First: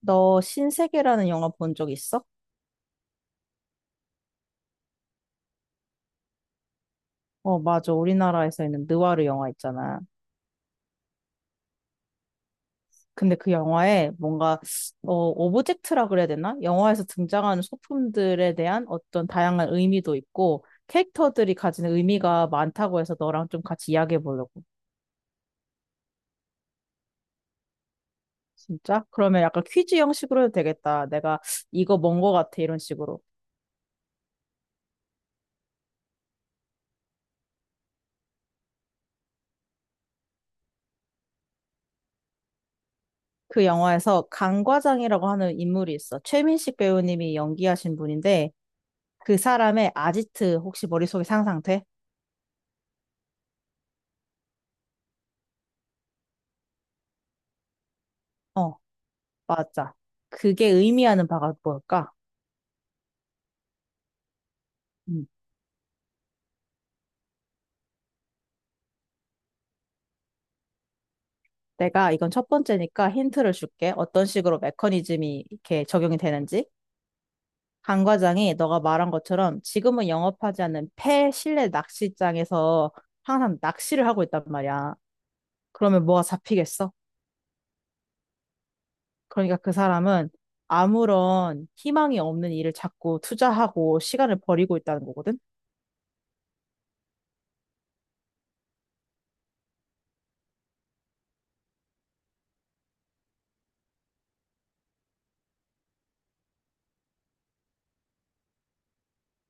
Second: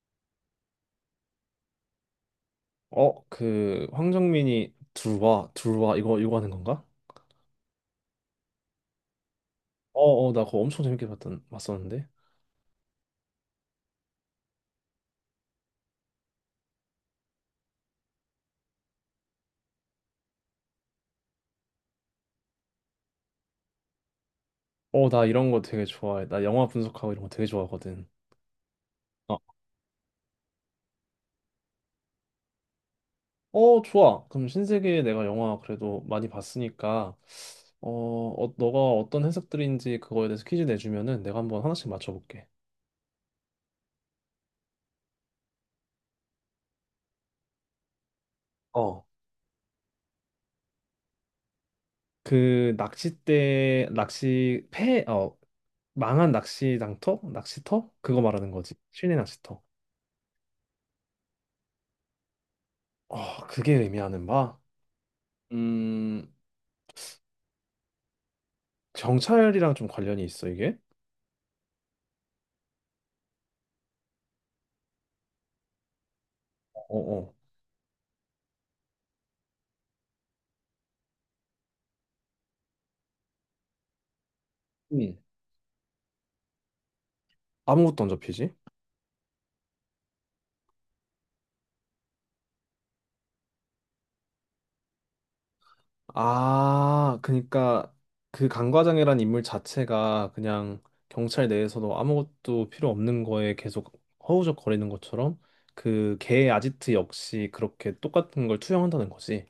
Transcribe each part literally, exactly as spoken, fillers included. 너 신세계라는 영화 본 적 있어? 어, 그 황정민이 둘와 둘와 이거 이거 하는 건가? 어, 맞아. 우리나라에서 있는 느와르 영화 있잖아. 어, 어, 나 그거 엄청 재밌게 봤던 봤었는데. 근데 그 영화에 뭔가, 어, 오브젝트라 그래야 되나? 영화에서 등장하는 소품들에 대한 어떤 다양한 의미도 있고, 캐릭터들이 가지는 의미가 많다고 해서 너랑 좀 같이 이야기해 보려고. 어, 나 이런 거 되게 좋아해. 나 영화 분석하고 이런 거 되게 좋아하거든. 진짜? 어, 그러면 약간 퀴즈 형식으로 해도 되겠다. 내가 이거 뭔 거 같아. 이런 식으로. 어, 좋아. 그럼 신세계 내가 영화 그래도 많이 봤으니까 어, 어 너가 어떤 해석들인지 그거에 대해서 퀴즈 내주면은 내가 한번 하나씩 맞춰볼게. 그 영화에서 강 과장이라고 하는 인물이 있어. 최민식 배우님이 연기하신 분인데, 어. 그 사람의 아지트 혹시 머릿속에 상상돼? 그 낚싯대 낚시 폐 어 망한 낚시 장터 낚시터 그거 말하는 거지. 어, 실내 낚시터. 맞아. 그게 의미하는 바가 뭘까? 어, 그게 의미하는 바? 음. 음. 경찰이랑 좀 관련이 있어, 이게? 내가 이건 첫 번째니까 힌트를 줄게. 어떤 식으로 메커니즘이 이렇게 적용이 되는지. 어, 어. 강 과장이 너가 말한 것처럼 지금은 영업하지 않는 폐실내 낚시장에서 항상 낚시를 하고 있단 말이야. 응. 그러면 뭐가 잡히겠어? 아무것도 안 잡히지. 그러니까 그 사람은 아무런 희망이 없는 일을 자꾸 투자하고 시간을 버리고 있다는 거거든. 아, 그러니까 그 강과장이란 인물 자체가 그냥 경찰 내에서도 아무것도 필요 없는 거에 계속 허우적거리는 것처럼 그 개의 아지트 역시 그렇게 똑같은 걸 투영한다는 거지.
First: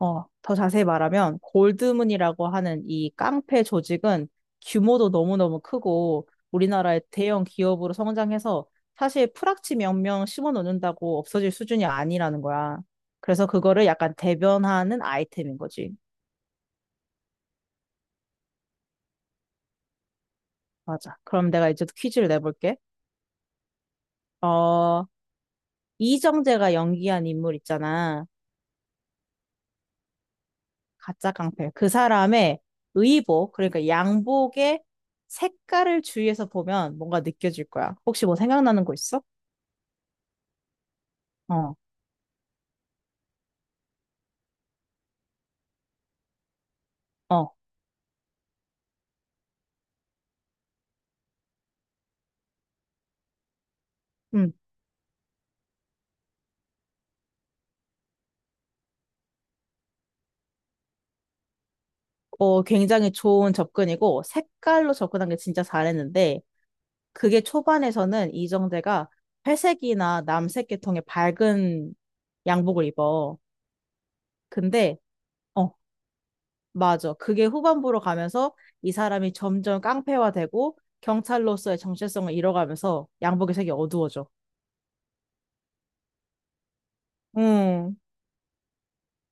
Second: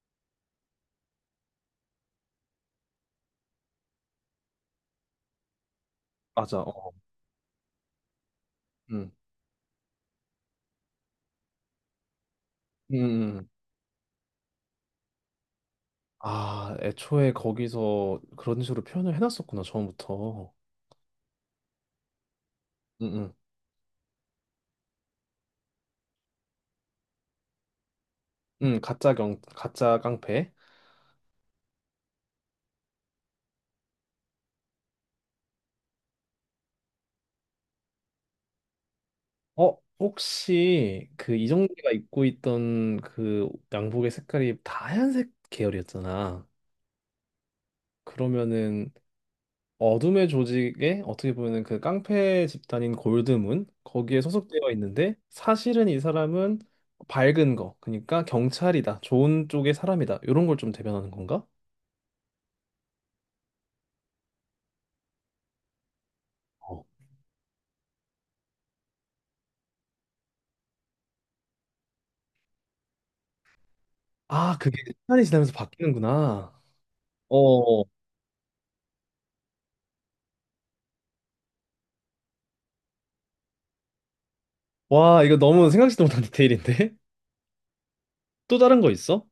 어, 더 자세히 말하면 골드문이라고 하는 이 깡패 조직은 규모도 너무너무 크고 맞아. 어. 우리나라의 대형 기업으로 성장해서 음. 사실 프락치 몇 명 심어 놓는다고 없어질 수준이 아니라는 거야. 음. 그래서 음. 그거를 약간 대변하는 아이템인 거지. 아, 애초에 거기서 그런 식으로 표현을 해놨었구나, 처음부터. 맞아. 그럼 내가 이제 또 퀴즈를 내볼게. 음. 음. 어, 이정재가 연기한 인물 있잖아. 음, 가짜 경, 가짜 깡패. 가짜 깡패. 그 사람의 의복, 그러니까 양복의 색깔을 주위에서 보면 뭔가 느껴질 거야. 혹시 뭐 생각나는 거 있어? 어, 혹시 그 어, 이정재가 입고 있던 그 양복의 색깔이 다 하얀색 계열이었잖아. 어, 그러면은 어둠의 조직에 어떻게 보면은 그 깡패 집단인 골드문 거기에 음. 소속되어 있는데 사실은 이 사람은 밝은 거, 그러니까 경찰이다, 좋은 쪽의 사람이다 이런 걸 좀 대변하는 건가? 어, 굉장히 좋은 접근이고, 색깔로 접근한 게 진짜 잘했는데, 어. 그게 초반에서는 이정재가 회색이나 남색 계통의 밝은 양복을 입어. 아, 그게 근데, 시간이 지나면서 어, 바뀌는구나. 맞아. 그게 어, 후반부로 가면서 이 사람이 점점 깡패화되고, 경찰로서의 정체성을 잃어가면서 양복의 색이 어두워져. 와, 이거 너무 생각지도 못한 디테일인데? 음, 또 다른 거 있어?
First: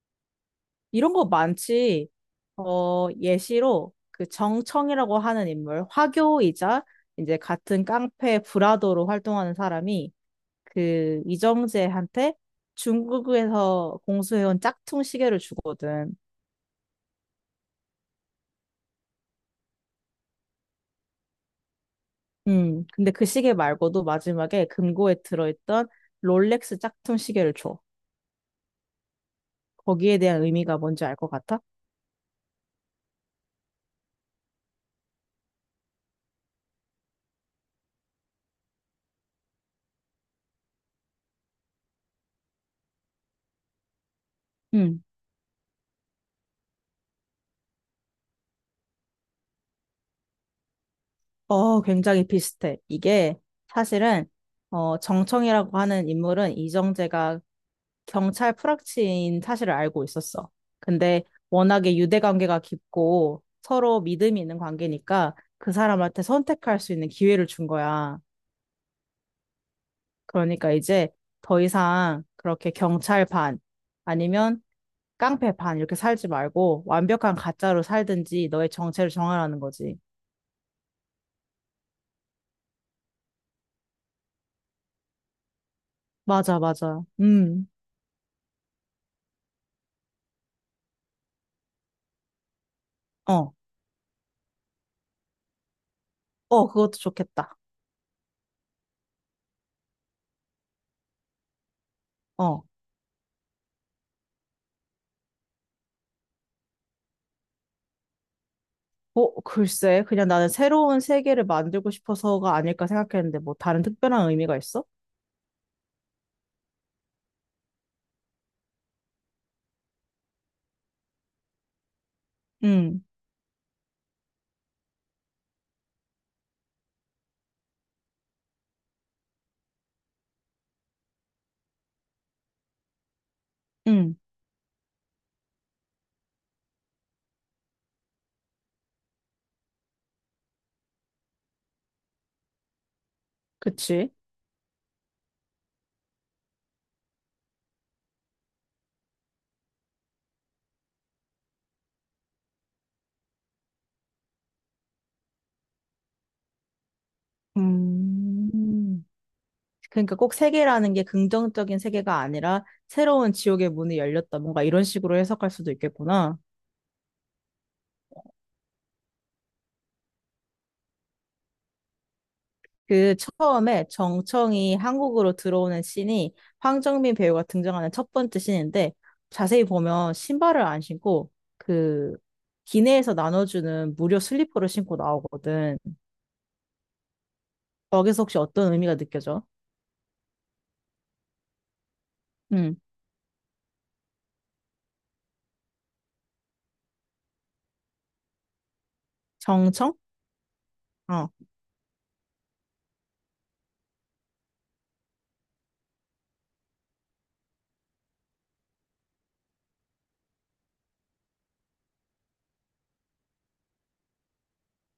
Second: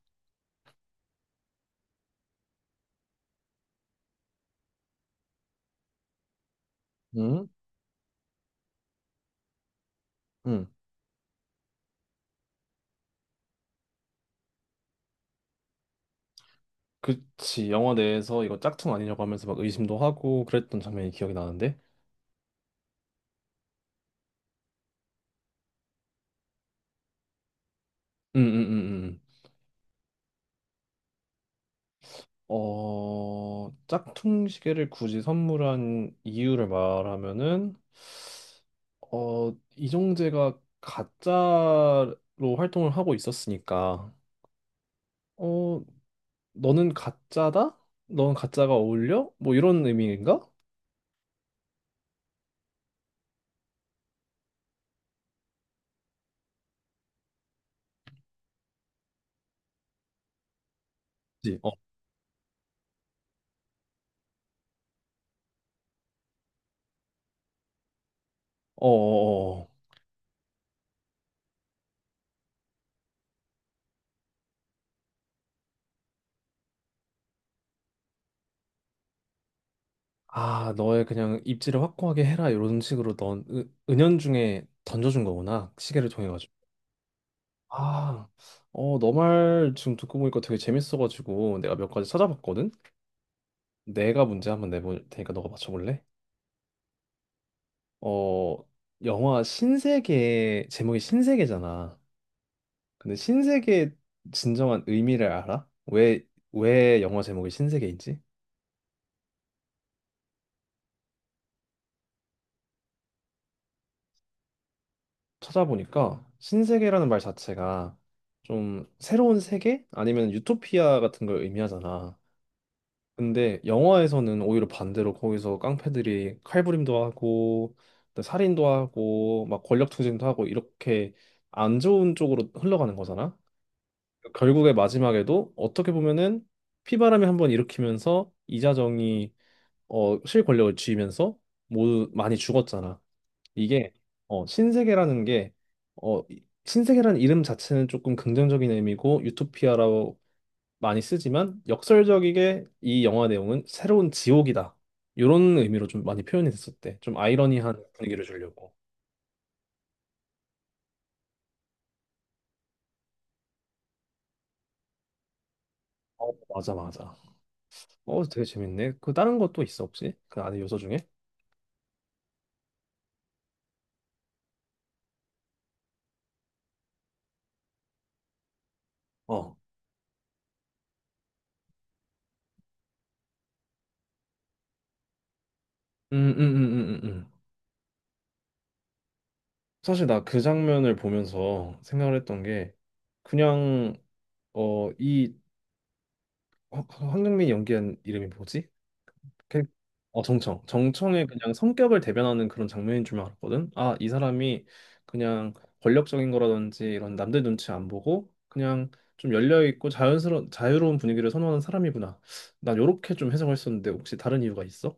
이런 거 많지. 어, 예시로 그 정청이라고 하는 인물, 화교이자 이제 응? 같은 깡패 브라더로 활동하는 사람이 응. 그 이정재한테 중국에서 공수해온 짝퉁 시계를 주거든. 그치, 영화 내에서 이거 짝퉁 아니냐고 하면서 막 의심도 하고 그랬던 장면이 기억이 나는데. 음, 근데 그 시계 말고도 마지막에 금고에 들어있던 롤렉스 짝퉁 시계를 줘. 음음음음. 거기에 대한 의미가 뭔지 알 것 같아? 어, 짝퉁 시계를 굳이 선물한 이유를 말하면은 어 이정재가 가짜로 활동을 하고 있었으니까 응. 어 너는 가짜다? 넌 가짜가 어울려? 뭐 이런 의미인가? 어, 굉장히 비슷해. 이게 사실은 어, 정청이라고 하는 인물은 이정재가 경찰 프락치인 사실을 알고 있었어. 근데 그치? 어, 워낙에 유대 관계가 깊고 서로 믿음이 있는 관계니까 그 사람한테 선택할 수 있는 기회를 준 거야. 어, 어, 그러니까 이제 더 이상 그렇게 경찰 반 아니면 깡패 반 이렇게 살지 말고 완벽한 가짜로 살든지 너의 정체를 정하라는 거지. 아, 너의 그냥 입지를 확고하게 해라 이런 식으로 넌 은- 은연중에 던져준 거구나, 시계를 통해 가지고. 맞아, 맞아. 음. 아, 어, 너 말 지금 듣고 보니까 되게 재밌어가지고 내가 몇 가지 찾아봤거든. 어. 내가 문제 한번 내볼 테니까 너가 맞춰볼래? 어, 그것도 좋겠다. 어, 영화 신세계 제목이 신세계잖아. 어. 근데 신세계의 진정한 의미를 알아? 왜 왜 영화 제목이 신세계인지? 어, 글쎄, 그냥 나는 새로운 세계를 만들고 싶어서가 아닐까 생각했는데, 뭐, 다른 특별한 의미가 있어? 찾아보니까 신세계라는 말 자체가 좀 새로운 세계? 아니면 유토피아 같은 걸 의미하잖아. 응, 근데 영화에서는 오히려 반대로 거기서 깡패들이 칼부림도 하고 또 살인도 하고 막 권력투쟁도 하고 이렇게 안 좋은 쪽으로 흘러가는 거잖아. 응, 결국에 마지막에도 어떻게 보면은 피바람이 한번 일으키면서 이자정이, 어, 실권력을 쥐면서 모두 많이 죽었잖아. 이게 그치. 어, 신세계라는 게 어, 이- 신세계라는 이름 자체는 조금 긍정적인 의미고 유토피아라고 많이 쓰지만, 역설적이게 이 영화 내용은 새로운 지옥이다. 이런 의미로 좀 많이 표현이 됐었대. 좀 아이러니한 분위기를 주려고. 음. 그러니까 꼭 세계라는 게 긍정적인 세계가 아니라, 새로운 지옥의 문이 열렸다. 뭔가 이런 식으로 해석할 수도 어, 있겠구나. 맞아, 맞아. 어, 되게 재밌네. 그 다른 것도 있어, 혹시? 그 안에 요소 중에? 그 처음에 정청이 한국으로 들어오는 씬이 황정민 배우가 등장하는 첫 번째 씬인데 어. 자세히 보면 신발을 안 신고 그 기내에서 나눠주는 무료 슬리퍼를 신고 나오거든. 음, 음, 음, 음, 음. 음. 거기서 혹시 어떤 의미가 느껴져? 사실 나 그 장면을 보면서 생각을 했던 게 음, 그냥 어, 이 황- 황정민이 연기한 이름이 뭐지? 그- 정청? 어, 정청. 정청의 어. 그냥 성격을 대변하는 그런 장면인 줄만 알았거든. 아, 이 사람이 그냥 권력적인 거라든지 이런 남들 눈치 안 보고 그냥 좀 열려 있고 자연스러운 자유로운 분위기를 선호하는 사람이구나. 난 요렇게 좀 해석했었는데 혹시 다른 이유가 있어?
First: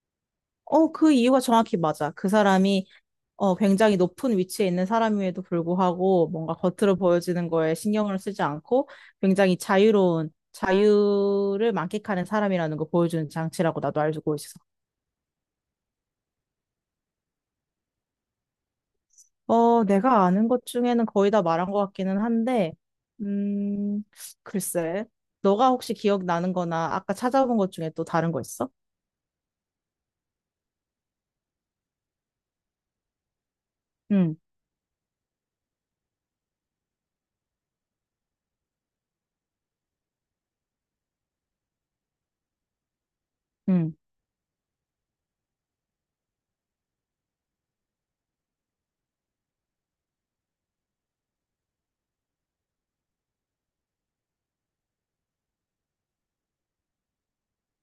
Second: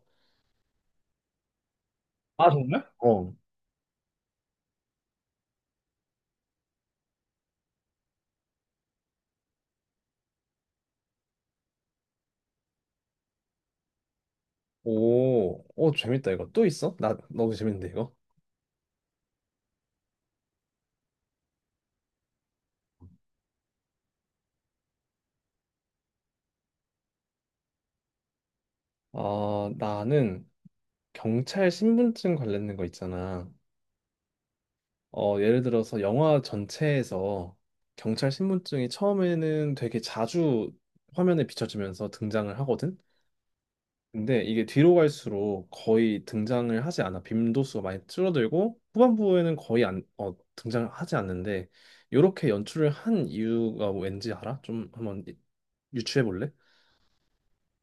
어, 그 이유가 정확히 맞아. 그 아, 사람이 정말? 어. 어, 굉장히 높은 위치에 있는 사람임에도 불구하고 뭔가 겉으로 보여지는 거에 신경을 쓰지 않고 굉장히 자유로운 자유를 만끽하는 사람이라는 걸 보여주는 장치라고 나도 알고 있어. 오, 오, 재밌다 이거. 또 있어? 나 너무 재밌는데 이거. 어, 내가 아는 것 중에는 거의 다 말한 것 같기는 한데, 음, 글쎄, 너가 혹시 기억나는 거나 아까 찾아본 것 중에 또 다른 거 있어? 아, 나는 경찰 신분증 관련된 거 있잖아. 응, 어, 예를 들어서 영화 전체에서 경찰 신분증이 처음에는 되게 자주 화면에 비춰지면서 등장을 하거든. 응. 근데 이게 뒤로 갈수록 거의 등장을 하지 않아. 빈도수가 많이 줄어들고 후반부에는 거의 안, 어, 등장을 하지 않는데, 이렇게 연출을 한 이유가 왠지 알아? 좀 한번 유추해 볼래?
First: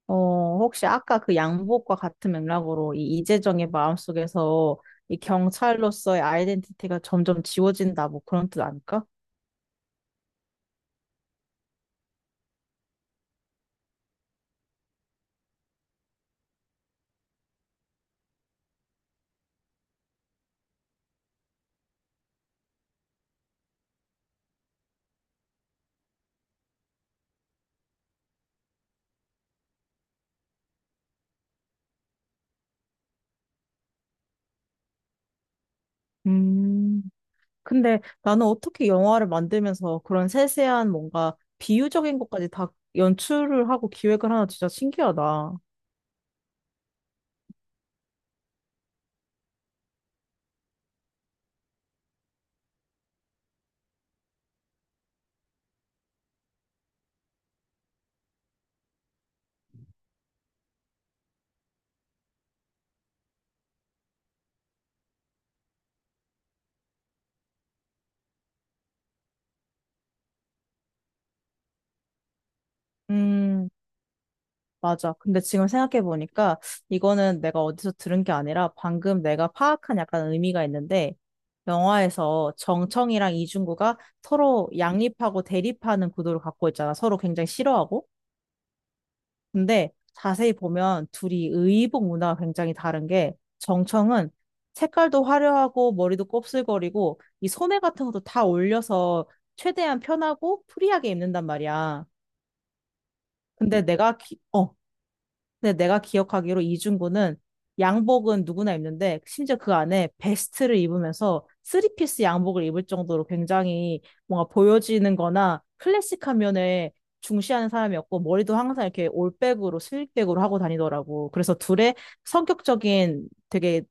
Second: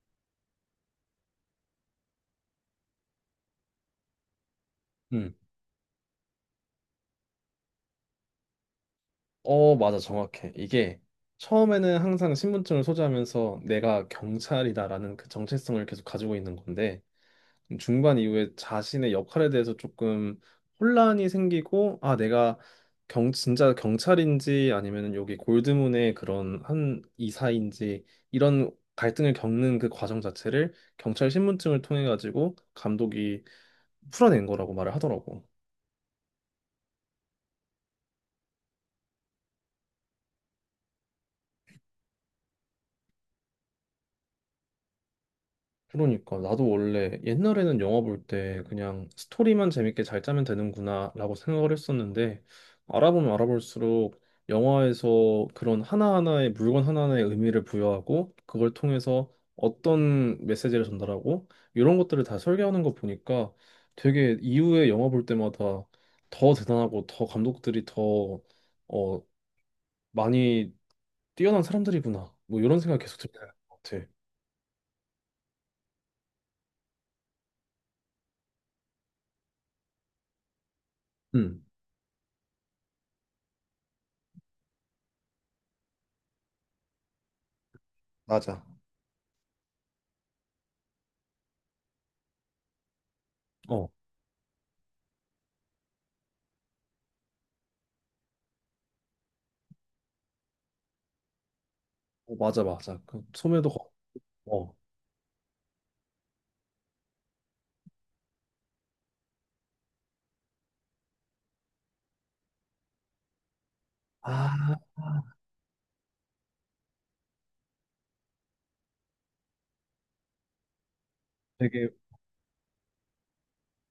어, 혹시 아까 그 양복과 같은 맥락으로 이 이재정의 마음속에서 이 응. 경찰로서의 아이덴티티가 점점 지워진다, 뭐 그런 뜻 아닐까? 어, 맞아. 정확해. 이게 처음에는 항상 신분증을 소지하면서 내가 경찰이다라는 그 정체성을 계속 가지고 있는 건데, 중반 이후에 자신의 역할에 대해서 조금 혼란이 생기고 아 내가 경 진짜 경찰인지 아니면 여기 골드문의 그런 한 이사인지 이런 갈등을 겪는 그 과정 자체를 경찰 신분증을 통해 가지고 감독이 풀어낸 거라고 말을 하더라고. 음, 근데 나는 어떻게 영화를 만들면서 그런 세세한 뭔가 비유적인 것까지 다 연출을 하고 기획을 하나 진짜 신기하다. 그러니까 나도 원래 옛날에는 영화 볼 때 그냥 스토리만 재밌게 잘 짜면 되는구나라고 생각을 했었는데, 알아보면 알아볼수록 영화에서 그런 하나하나의 물건 하나하나의 의미를 부여하고 그걸 통해서 어떤 메시지를 전달하고 이런 것들을 다 설계하는 거 보니까, 되게 이후에 영화 볼 때마다 더 대단하고 더 감독들이 더 어, 많이 뛰어난 사람들이구나 뭐 이런 생각 계속 들것 음. 같아. 맞아. 근데 지금 생각해보니까 이거는 내가 어디서 들은 게 아니라 방금 내가 파악한 약간 의미가 있는데 음. 영화에서 정청이랑 이중구가 서로 양립하고 대립하는 구도를 갖고 있잖아. 서로 굉장히 싫어하고. 맞아. 근데 자세히 보면 둘이 의복 문화가 굉장히 다른 게 정청은 색깔도 화려하고 머리도 곱슬거리고 이 소매 같은 것도 다 올려서 최대한 편하고 프리하게 입는단 말이야. 어, 맞아 맞아 그 소매도 근데 내가 기- 어, 걷고. 근데 내가 기억하기로 이중구는 양복은 누구나 입는데 심지어 그 안에 베스트를 입으면서 쓰리피스 양복을 입을 정도로 굉장히 뭔가 아 보여지는 거나 클래식한 면에 중시하는 사람이었고 머리도 항상 이렇게 올백으로 슬릭백으로 하고 다니더라고. 그래서 되게 둘의 성격적인 되게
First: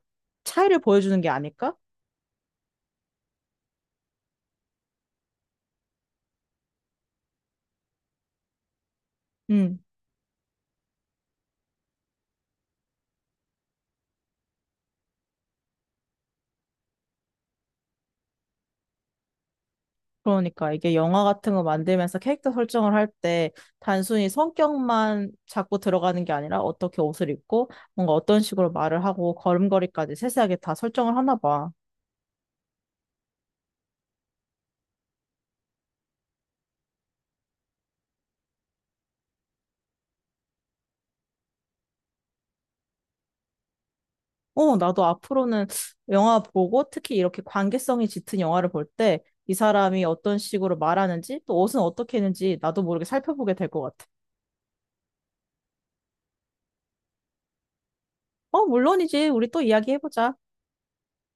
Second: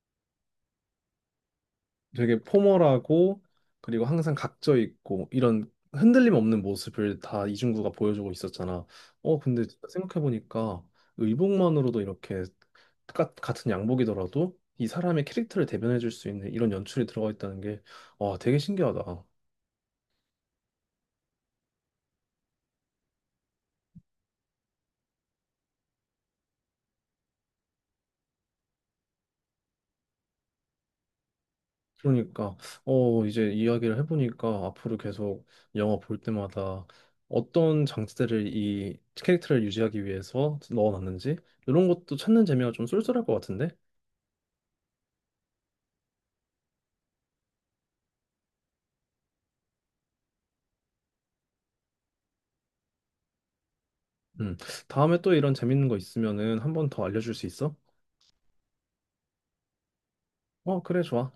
차이를 보여주는 게 아닐까? 되게 포멀하고 그리고 항상 각져 있고 뭐 이런 흔들림 없는 모습을 다 이중구가 보여주고 있었잖아. 어 근데 음. 진짜 생각해보니까 의복만으로도 이렇게 똑같- 같은 양복이더라도 이 사람의 캐릭터를 대변해줄 수 있는 이런 연출이 들어가 있다는 게 와 되게 신기하다. 그러니까 이게 영화 같은 거 만들면서 캐릭터 설정을 할 때 단순히 성격만 자꾸 들어가는 게 아니라 어떻게 옷을 입고 뭔가 어떤 식으로 말을 하고 걸음걸이까지 세세하게 다 설정을 하나 봐. 그러니까 어 이제 이야기를 해보니까 앞으로 계속 영화 볼 때마다 어떤 장치들을 이 캐릭터를 유지하기 위해서 넣어놨는지 이런 것도 찾는 재미가 좀 쏠쏠할 것 같은데. 어, 나도 앞으로는 영화 보고 특히 이렇게 관계성이 짙은 영화를 볼 때 이 사람이 어떤 식으로 말하는지 또 옷은 어떻게 했는지 나도 모르게 살펴보게 될 것 같아. 음. 다음에 또 이런 재밌는 거 있으면은 한 번 더 알려줄 수 있어? 어, 물론이지. 우리 또 이야기해보자. 어, 그래, 좋아.